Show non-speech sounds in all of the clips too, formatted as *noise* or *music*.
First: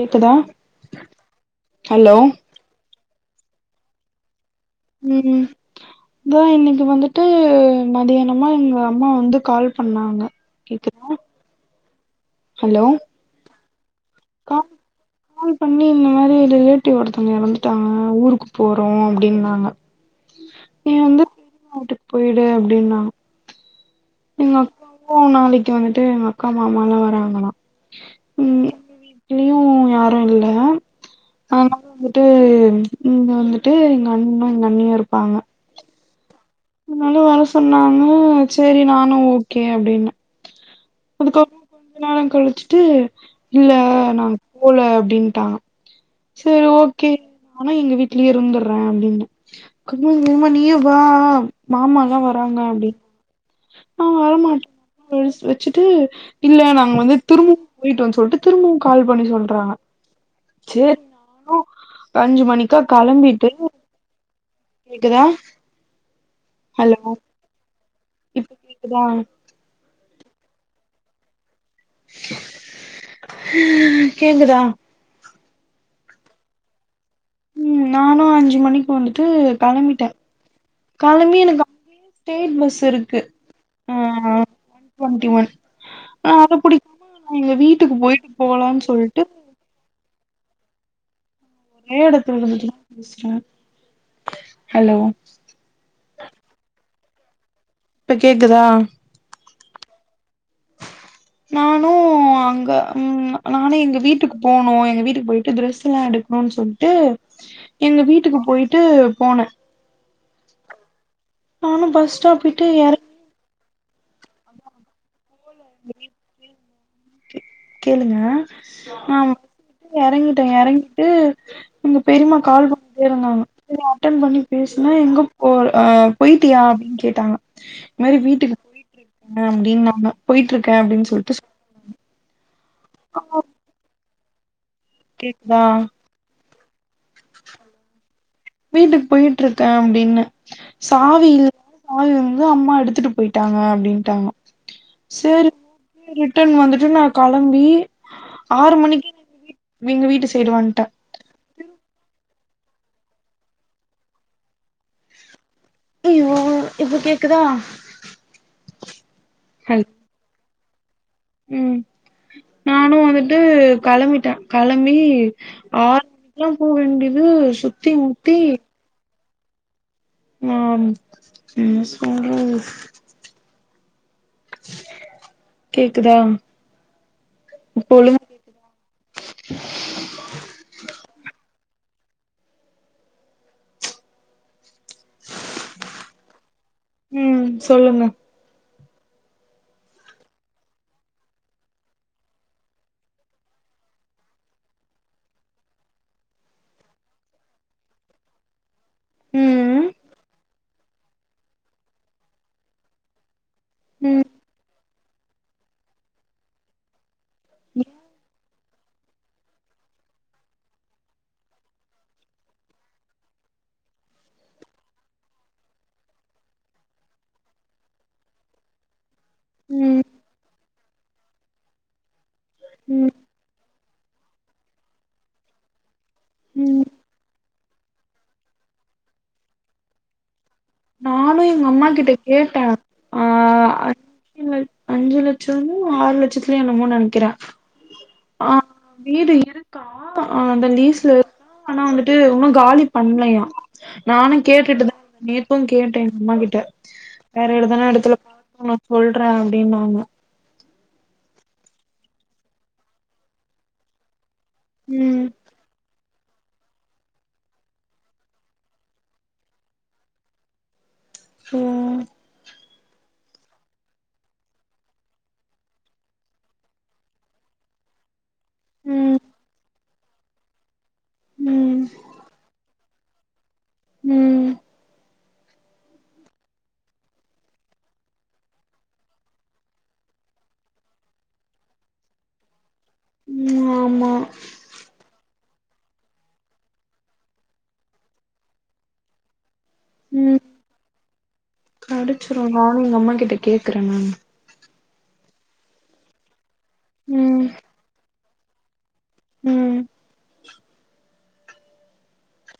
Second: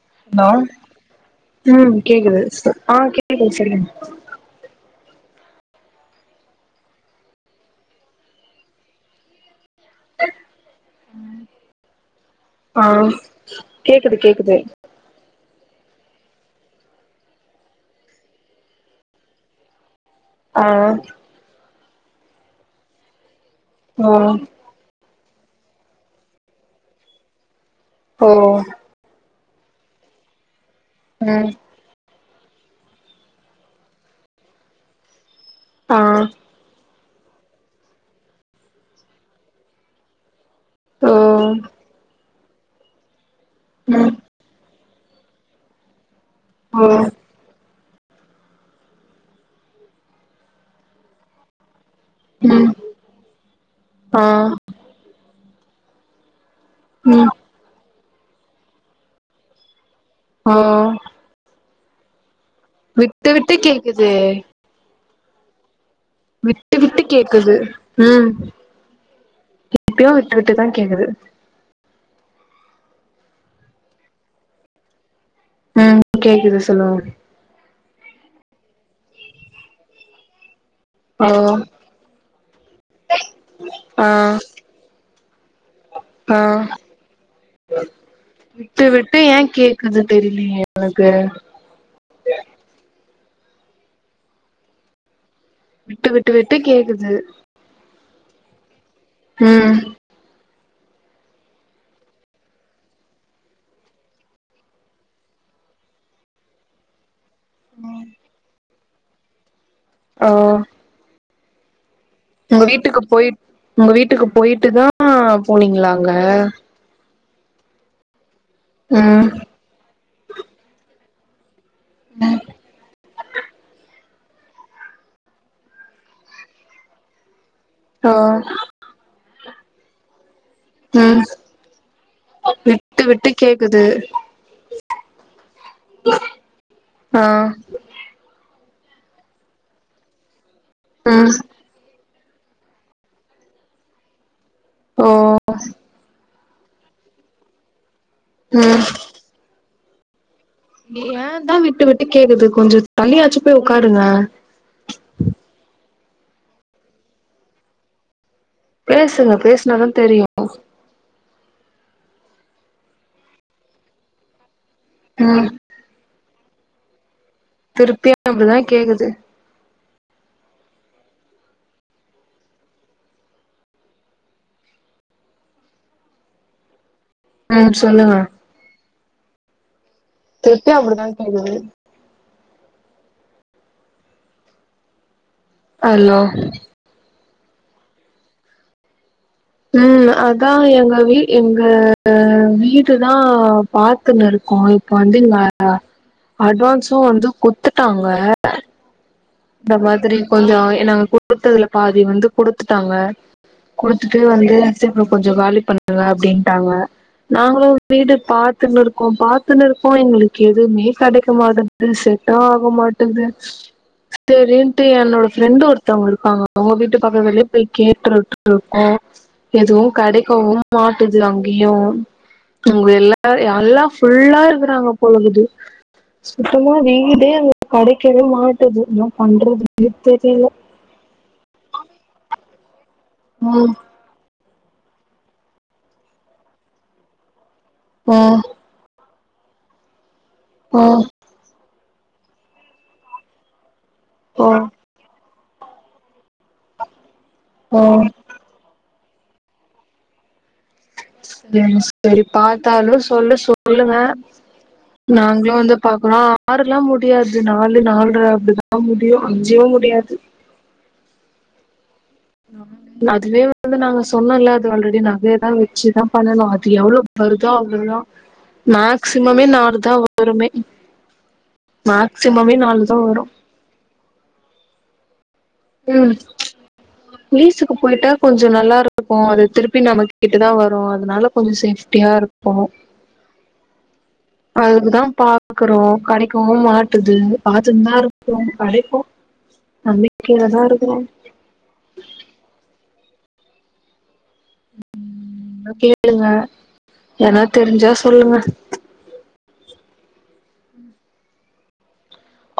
கேக்குதா ஹலோ ம் ஹலோ கேக்குது சொ ஆ கேக்குது சொல்லுங்க ம் அதா இன்னைக்கு வந்துட்டு மதியானமா எங்க அம்மா வந்து கால் பண்ணாங்க கேக்குத்தா ஆ ஹலோ கேக்குது கேக்குது கால் கால் பண்ணி இந்த மாதிரி ரிலேட்டிவ் ஒருத்தவங்க இறந்துட்டாங்க வந்துட்டாங்க ஊருக்கு போறோ அப்டின்னாங்க நீ ஆ வந்து *inaudible* வீட்டுக்கு போயிடு அப்டின்னாங்க ஆ எங்க அக்காவு நாளைக்கு வந்துட்டு எங்க அக்கா மாமாலா வராங்களா ஓ இங்கியு யாரு இல்ல ம் ஆ வந்துட்டு இங்க வந்துட்டு எங்க அண்ணனு எங்க அண்ணியு இருப்பாங்க ஆ அதனால வர சொன்னாங்க செரி நானு ஓகே அப்டின்னே ஓ அதுக்கப்றோ கொஞ்சோ நேர கழிச்சிட்டு இல்ல ம் நாங்க போல அப்டின்டாங்க செரி ஓ ஓகே நானு எங்க வீட்லயே இருந்தறேன அப்டின்னே கண்மணிவும்னா நீயு வா மாமாலா வராங்க ம் அப்டி அவங்க ஆ வரமாட்ட கொலு வச்சுட்டு இல்ல நாங்க வந்து ம் திருமு போயிட்டுனு சொல்ட்டு திரும்பவு கால் பண்ணி சொல்றாங்க ஆ சேர் *inaudible* அஞ்சு மணிக் விட்டு விட்டு கேக்குது கேக்குதா விட்டு ஹலோ விட்டு கேக்குது ம் இப்ப கேக்குதா இப்பயு விட்டு விட்டுதா கேக்குது கேக்குதா ம் கேக்குது சொல்லுங்க ம் நானு அஞ்சு மணிக்கு வந்துட்டு கிளம்பிட்டே கிளம்பி ஓ எனக் அங்கே ஸ்டேட் பஸ் இருக்கு ஆ ஆ டொண்டி ஒன் ஆ அத பிடிக் *inaudible* எங்க வீட்டுக்கு போய்ட்டு போலா சொல்ட்டு கத தெரிலேயே எனக்கு ஒரே எடத்தல இருந்துட்டு தா பேசுறே ஹலோ விட்டு விட்டு விட்டு கேக்குது இப்ப கேக்குதா ம் நானு ம் அங்க ம் நானே எங்க வீட்டுக்கு போனோ எங்க வீட்டுக்கு போயிட்டு ட்ரெஸ் எல்லா எடுக்கணு சொல்ட்டு எங்க வீட்டுக்கு போய்ட்டு போனே ஆ நானு பஸ் ஸ்டாப் உங்க விட்டு வீட்டுக்கு எற போயிட் உங்க வீட்டுக்கு போயிட்டு தா போனீங்களா அங்க கேளுங்க நா ம் எறங்கிட்ட எறங்கிட்டு எங்க பெரிமா கால் பண்ணிட்டே இருந்தாங்க *unintelligible* அட்டன் பண்ணி பேசுனா எங்க போ ஆ போய்டியா அப்டின் கேட்டாங்க இந்த ஆ மாரி வீட்டுக்கு போயி க அப்டின்னாங்க போய்ட்ருக்கே அப்டின் சொல்ட்டு ட்டு விட்டு கேக்குது கேக்தா ஆ வீட்டுக் போய்ட்ருக்கே அப்டின்ன சாவி ம் இல் சாவி வந்து அம்மா எடுத்துட்டு போயிட்டாங்க அப்டின்ட்டாங்க ஓ சேரி சேரி ரிட்டன் வந்துட்டு நா களம்பி ஆறு ம் மணிக்கி எங்க வீட்டு சைடு வன்ட ஏ தா விட்டு விட்டு கேக்குது கொஞ்ச தள்ளியாச்சி போய் ஒக்காருங்க ஐயோ இப்ப கேக்குதா பேசுங்க ஹல் பேசனாதா தெரிய ம் நானு வந்துட்டு களம்பிட்டே களம்பி ம் ஆறுக்ல்லா போ வேண்டியது சுத்தி திருப்பி முத்தி அப்டிதா கேக்குது நா என்ன சொல்றது கேக்குதா ம் இப்ப சொல்லுங்க ஒழுங்கா திருப்பியு அப்டிதா கேக்குது அலோ ம் சொல்லுங்க ம் அதா எங்க வீ எங்க வீடு தா பாத்துனுருக்கோ இப்ப வந்து இங்க அட்வான்சு வந்து குத்துட்டாங்க இந்த ம் மாதிரி கொஞ்சோ எ நாங்க குடுத்ததுல பாதி வந்து குடுத்துட்டாங்க குடுத்துட்டு ம் வந்து சேரி ப்ரோ கொஞ்ச காலி பண்ணுங்க அப்டின்ட்டாங்க நாங்களு வீடு பாத்துன் இருக்கோ பாத்துன்னு இருக்கோ எங்களுக் எதுமே கெடைக்க மாட்டன் அது செட் ஆக மாட்டங்கது செரின்ட்டு என்னோட ஃப்ரெண்டு் ஒருத்தவுங்க இருக்காங்க அவுங்க வீட்டு பக்கத்லயே போய் கேட்டுட்டு இருக்கோ எதுவு ம் கெடைக்கவு மாட்டுது அங்கியு அவுங்க ம் எல்லாரு எல்லா ஃபுல்லா இருக்குறாங்க போலக்குது சுத்தமா ம் வீடே அங்க கடைக்கவே மாட்டுது என்ன பண்றதுனே தெரியில நானு எங்க அம்மா கிட்ட கேட்ட ஆ ம் அஞ்சு லச்சமோ ஆறு லட்சத்லயோ என்னமோ நெனைக்கிற ம் ஆ வீடு இருக்கா அந்த ஆ லீஸ்ல ஆனா வந்துட்டு உன்னு காலி பண்லையா நானு ஓ கேட்டுட்டுதாருந்த நேத் இப்பவு கேட்ட எங் அம்மா கிட்ட ஆறேழு ஓ தான எடத்துல பாக்கனு சொல்ற அப்டினாங்க செரி செரி பாத்தாலு சொல்லு சொல்லுங்க ம் நாங்ளு வந்து பாக்கலா ஆறுலா முடியாது நாலு நால்ர அப்டிதா முடியு அஞ்சே முடியாது ம் அதுவே வந்து நாங்க சொன்னோல்ல அது ஆல்ரெடி நகய தா வெச்சுதா பண்ணணு அது எவ்ளோ வருதோ அவ்ளோதா ம் மேக்சிமமே நாலு தா வருமே ம் மேக்சிமமே நாலு தா வரு ம் ம் லீஸுக்கு போயிட்டா கொஞ்சோ நல்லாருக்கு அது திருப்பி நம்ம கிட்ட தா வரு அதனால கொஞ்சோ சேஃப்ட்டியா இருக்கு ம் ஆமா அதுக்குதா பாக்றோ கடைக்கவு மாட்டுது பாத்துன்தா ருக்கோ கடைக்கு ம் நம்பிக்கையாதா இருக்குறோ கெடச்சிரு நானு எங்க அம்மா கிட்ட கேக்கற நானு ன்னா கேளுங்க எதனா ம் தெரிஞ்சா சொல்லுங்க ம்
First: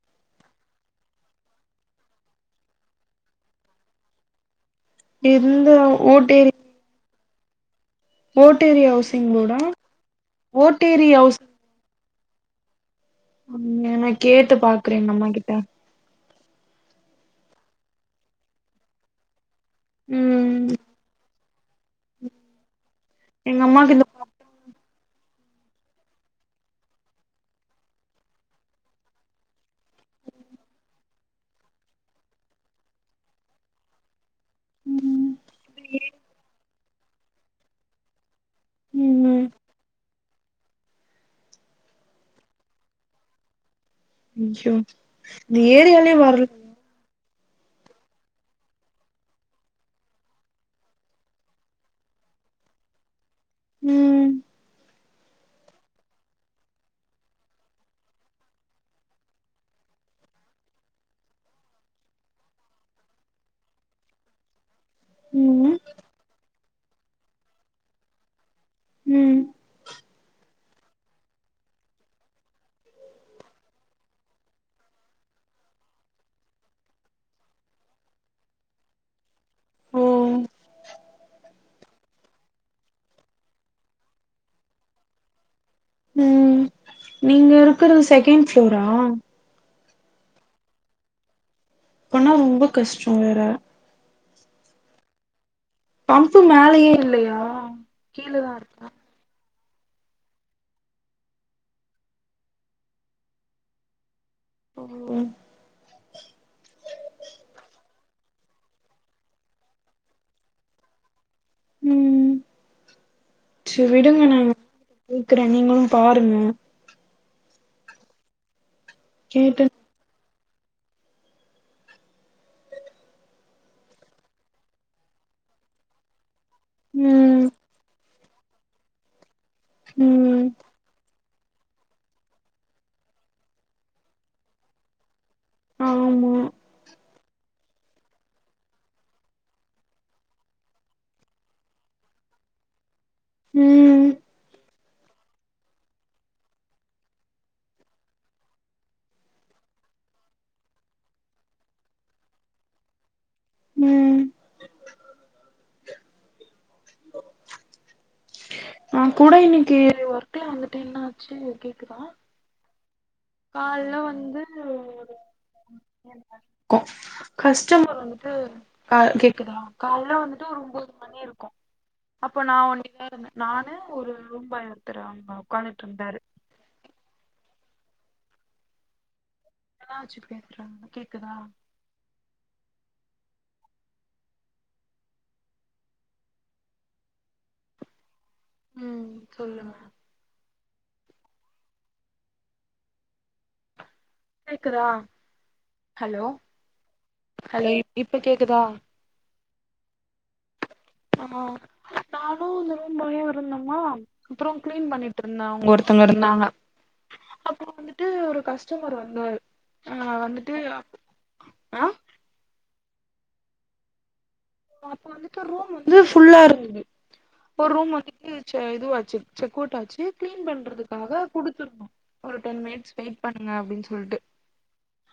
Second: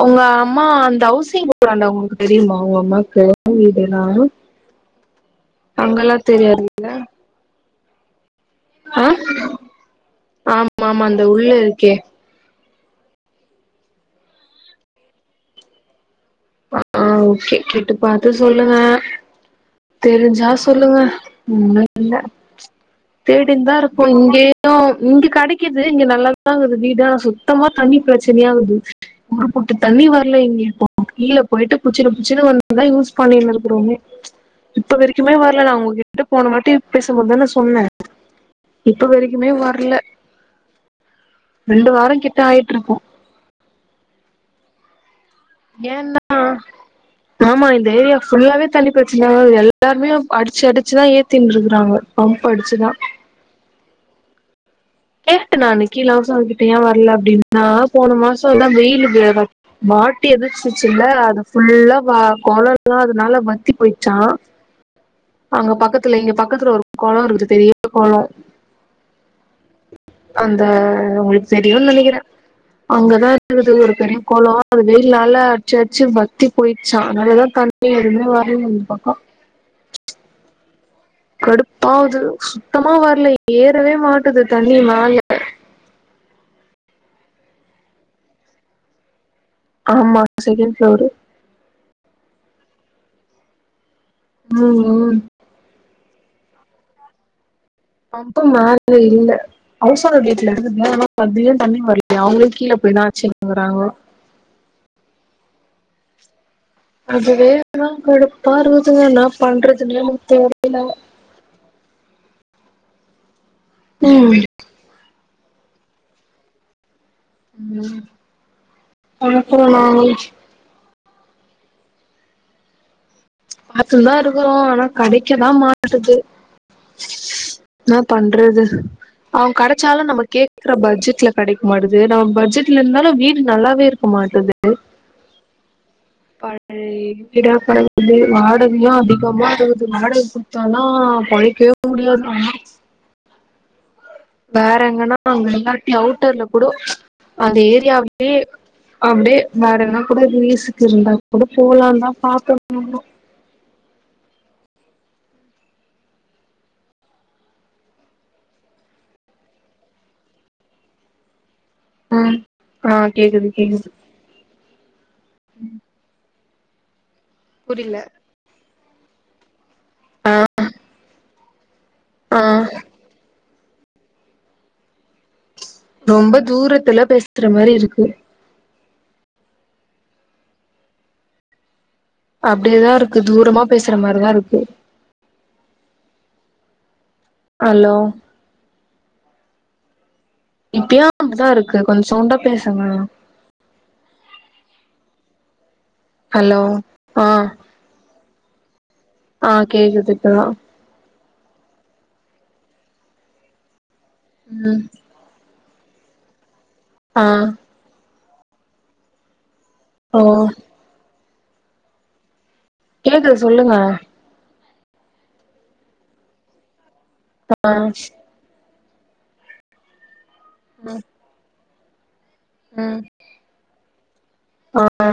உங்க அம்மா அந்த அவுசிங் போடாண்ட உங்களுக்கு தெரியுமா உங்க அம்மாக்கு *inaudible* வீடெல்லா எந்த அங்கல்லா ஓட்டேரி தெரியாதுல்ல ஓட்டேரி ஆ ஹவுசிங் போர்டா ஆம் ஆமா ஓட்டேரி அந்த உள்ள ஹவுசிங் இருக்கே ம் ஏனா கேட்டு பாக்கற எங்க அம்மா கிட்ட ஆ ஓகே கேட்டு பாத்து சொல்லுங்க தெரிஞ்சா ம் சொல்லுங்க ஒன்னு இல்ல எங்க தேடின்தா அம்மாக்கு ருக்கோ இந்த இங்கே *unintelligible* இங்க கடைக்கிது இங்க நல்லாதான்குது வீடு ஆனா சுத்தமா தண்ணி ப்ரச்சனையாகுது ஒரு பொட்டு தண்ணி வர்ல இங்க இப்போ கீழ போயிட்டு புச்சினு புச்சினு வந்து தா யூஸ் பண்ணினு ருக்குறோமே இப்ப வரிக்குமே வர்ல நா உங்ககிட்ட போன வாட்டி பேசம்போதுதான சொன்ன இப்ப ம் வரைக்குமே வர்ல ரெண்டு வாரோ கிட்ட ஆயிட்ருக்கு *unintelligible* ஏரியாலே ஏன்னா வரல ஆமா இந்த ஏரியா ஃபுல்லாவே தண்ணி ப்ரச்சன எல்லாருமே அடிச்சு அடிச்சுதா ஏத்தின்ருக்கறாங்க பம்ப் அடிச்சுதா ம் கேட்ட நா அன்னக்கி கீழ ஹவுஸ்ஓனர் கிட்ட ஏன் வர்ல அப்டின்னா போன மாசோந்தா வெயிலு வாட்டி எதச்சுச்சுல்ல அத ஃபுல்லா வா கொளொல்லா அதனால வத்தி போய்ட்ச்சா அங்க ம் பக்கத்துல எங்க பக்கத்துல ஒரு கொளொ இருக்குது பெரிய கொளொ ம் அந்த உங்களுக் தெரியு நெனக்கிற அங்கதா இருக்குது ஒரு பெரிய கொளொ அது வெயில் னால அட்ச்சு அட்ச்சு வத்தி போயிட்ச்சா அதனாலதா தண் எதுமே வரலய இந்த பக்கோ ஓ கடுப்பாவுது சுத்தமா வரல ஏறவே மாட்டுது தண்ணி மேல ம் நீங்க இருக்றது செகண்ட் ஃப்ளோரா ஆமா செகண்ட் ஃப்ளோரு அப்பனா ரொம்ப கஷ்டோ வேற ஆமா பம்பு மேலயே இல்லயா பம்பு மேல இல்ல ஹவுஸ் ஓனர் வீட்லருந்து மேலலா *unintelligible* தண்ணி வரலயா அவுங்களு கீழ போய் தா அச்சுனு வராங்களா ஓ அதுவே இன்னு கடுப் பா *unintelligible* என்னா பணறதுனே எனக்கு தெரில ம் சரி விடுங்க நா ம் கேக்கறே நீங்களு பாருங்க ம் கேட்டு உனக்கொரு லாங்வேஜ் பாத்துன் தா இருக்குறோ ஆனா கெடைக்கதா மாட்டுது ம் என்னா பண்றது அ கெடச்சாலு நம்ம ம் கேக்ற பட்ஜெட்ல கெடைக்க மாட்டுது நம்ம பட்ஜெட்ல இருந்தாலு வீடு நல்லாவே இருக்க மாட்டுது ஆம ம் *unintelligible* வந்து வாடகையு அதிகமா இருக்குது வாடக குத்தாதா பொழைக்கவே முடியாது ஆமா ம் வேற எங்கனா அங்க இல்லாட்டி அவுட்டர்ல கூட அந்த ஏரியாவுலயே அப்டியே வேற எதுனா கூட லீசுக்கு இருந்தா கூட போலான் தா பாத்தன் *unintelligible* ம் நா கூட இன்னிக்கி ஒர்க்கில வந்துட்டு என்னா ச்சு கேக்குதா ஆ ஆ கேக்குது கேக்குது கால்ல வந்து து ஒரு கஷ்டமரு புரில வந்து ட்டு கா கேக்குதா கால்ல ஆ வந்துட்டு ஒரு உம்போது மணி இருக்கு அப்போ ஆ நா ஒன்டியாதா இருந்த நானு ஒரு ரூம் பாய் ஒருத்தரு வந்தா ரொம்ப தூரத்துல பேசுற மாரி இருக்கு தா வெச்சு பேசுறே கேக்குதா அப்டியேதாருக்கு தூரமா பேசுற மாரிதா இருக்கு ஹலோ ம் சொல்லுங் இப்பயு அப்டிதா இருக்கு கொஞ் சவுண்டா பேசுங்ளே கேக்குதா ஹலோ ஆ ஹலோ இப்ப கேக்குதா ஆ கேக்குது இப்பதா ஆ நானு இந்த ரூம்பாயு இருந்தோமா அப்புறோ ம் க்ளீன் பண்ணிட் ட்ருந்த அவுங்க ஒருத்தவங்க இருந்தாங்க ஆ அப்புற வந்துட்டு ஒரு கஸ்டமரு வந்தாரு நா ஓ வந்துட்டு ஆ கேக்குது சொல்லுங்க அப்ப வந்துட்டு ரூம் வந்து ஃபுல்லா இருந்தது ஒரு ரூம் வந்து ட்டு செ இதுவாச்சு செக்கவுட்டாச்சு க்ளீன் ம் பண்றதுக்காக குடுத்திருந்தோ ஒரு டென் மினிட்ஸ் ம் வெயிட் பண்ணுங்க அப்டின் சொல்ட்டு ஆ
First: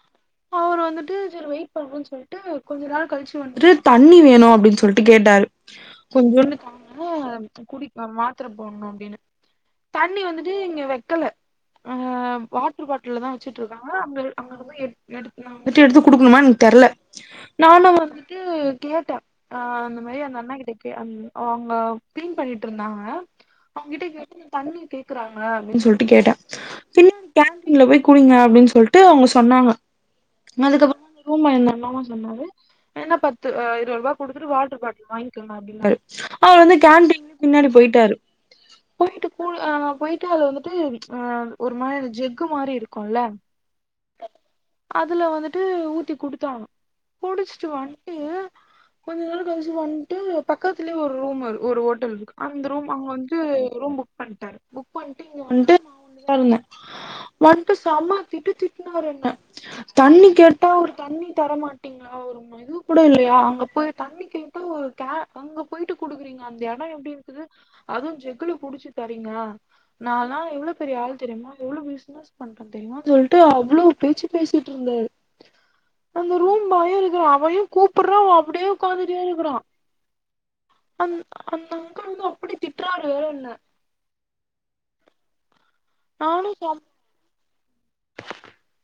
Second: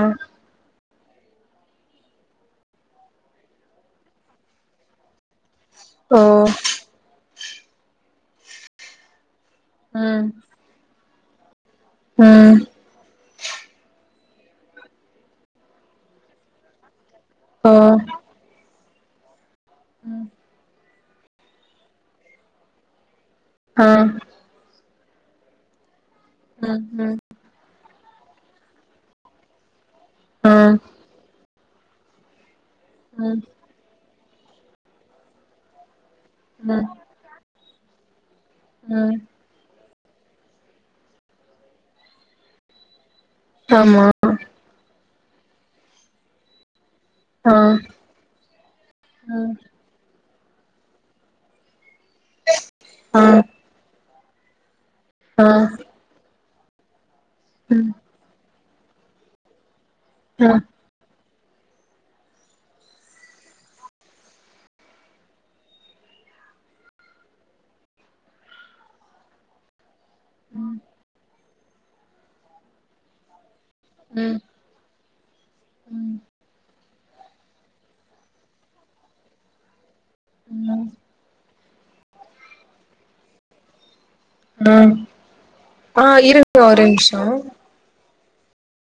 ப்போ அவுரு வந்துட்டு செரி வெயிட் பண்ணுன் சொல்ட்டு கொஞ்ச நேர கழிச்சு வந்துட்டு தண்ணி வேணு அப்டின் சொல்ட்டு கேட்டாரு ஓ கொஞ்சுன்டு தாங்க அ குடி மாத்திர போட்ணு அப்டினு தண்ணி ம் வந்துட்டு இங்க வெக்கல ஆ ம் வாட்ரு பாட்டில் தா வெச்சுட்ருக்காங்க அங்க அவங்கங்க போய் எ எடுல் நா வந்துட்டு நா வந்துட்டு எடுத்து குடுக்கணுமான் தெர்ல ஓ நானு வந்ட்டு கேட்ட அ அந்த மாரி ம் அந்த அண்ணா கிட்ட கே அவுங்க க்ளீன் பண்ணிட்டு இருந்தாங்க ஆ அவுங்கிட்ட கேட்ட தண்ணி கேக்குறாங்க அப்டின் சொல்ட்டு கேட்டே ம் ம் கேண்டீன்ல போய் குடிங்க அப்டின் சொல்ட்டு அவுங்க சொன்னாங்க ஆ அதுக்கப்புறமா ரூம்ம இந்த அண்ணாவு சொன்னாரு வேணா ம் பத்து அ இருவர்பா குடுத்துட்டு வாட்ரு பாட்டில் வாய்ங்கிங்க அப்டின்னாரு அவுர் வந்து ம் கேன்டீன் பின்னாடி போய்ட்டாரு ம் போய்ட்டு போ அ போய்ட்டு அது வந்துட்டு அ ஒரு மாரி ஜெக்கு மாரி இருக்குல ஆமா அதுல வந்துட்டு ஊத்தி குடுச்சாரா ஆ குடிச்சிட்டு வ கொஞ்ச நேர ம் கழிச்சு வந்ட்டு பக்கத்திலே ஒரு ரூம் இரு ஒரு ஹோட்டல் இருக்கு அந்த ரூம் அங்க ஆ வந்ட்டு ரூம் புக் பண்ட்டாரு புக் பண்ட்டு இங்க ஆ வந்ட்டு நா ஒன்டிதா இருந்தே வந்ட்டு ம் சம்ம திட்டு திட்னாரு என்ன தண்ணி ஆ கேட்டா ஒரு தண்ணி தரமாட்டீங்களா ஒரு ம் இது கூட இல்லயா அங்க போய் தண்ணி கேட்டு ஒரு கே அங்க போய்ட்டு குடுக்குறீங்க அந்த எடோ எப்டி இருக்குது அது ஜெக்குல புடிச்சு தரீங்க நாலா எவ்ளோ ம் பெரிய ஆள் தெரியுமா எவ்ளோ பிஸ்னஸ் பண்றே தெரியுமானு சொல்ட்டு அவ்ளோ பேச்சு ம் பேசிட் ருந்தாரு அந்த ரூம் பாயு இருக்கறா அவன்யு கூப்பிற்ற அவ அப்படியே உக்காந்துட்டியே இருக்கிறா ம் அ அந்த அங்கிள் வந்து அப்டி திட்றாறு வேற என்ன ம் ஆ நானும் இருக்குங்க சா ஒரே நமிஷ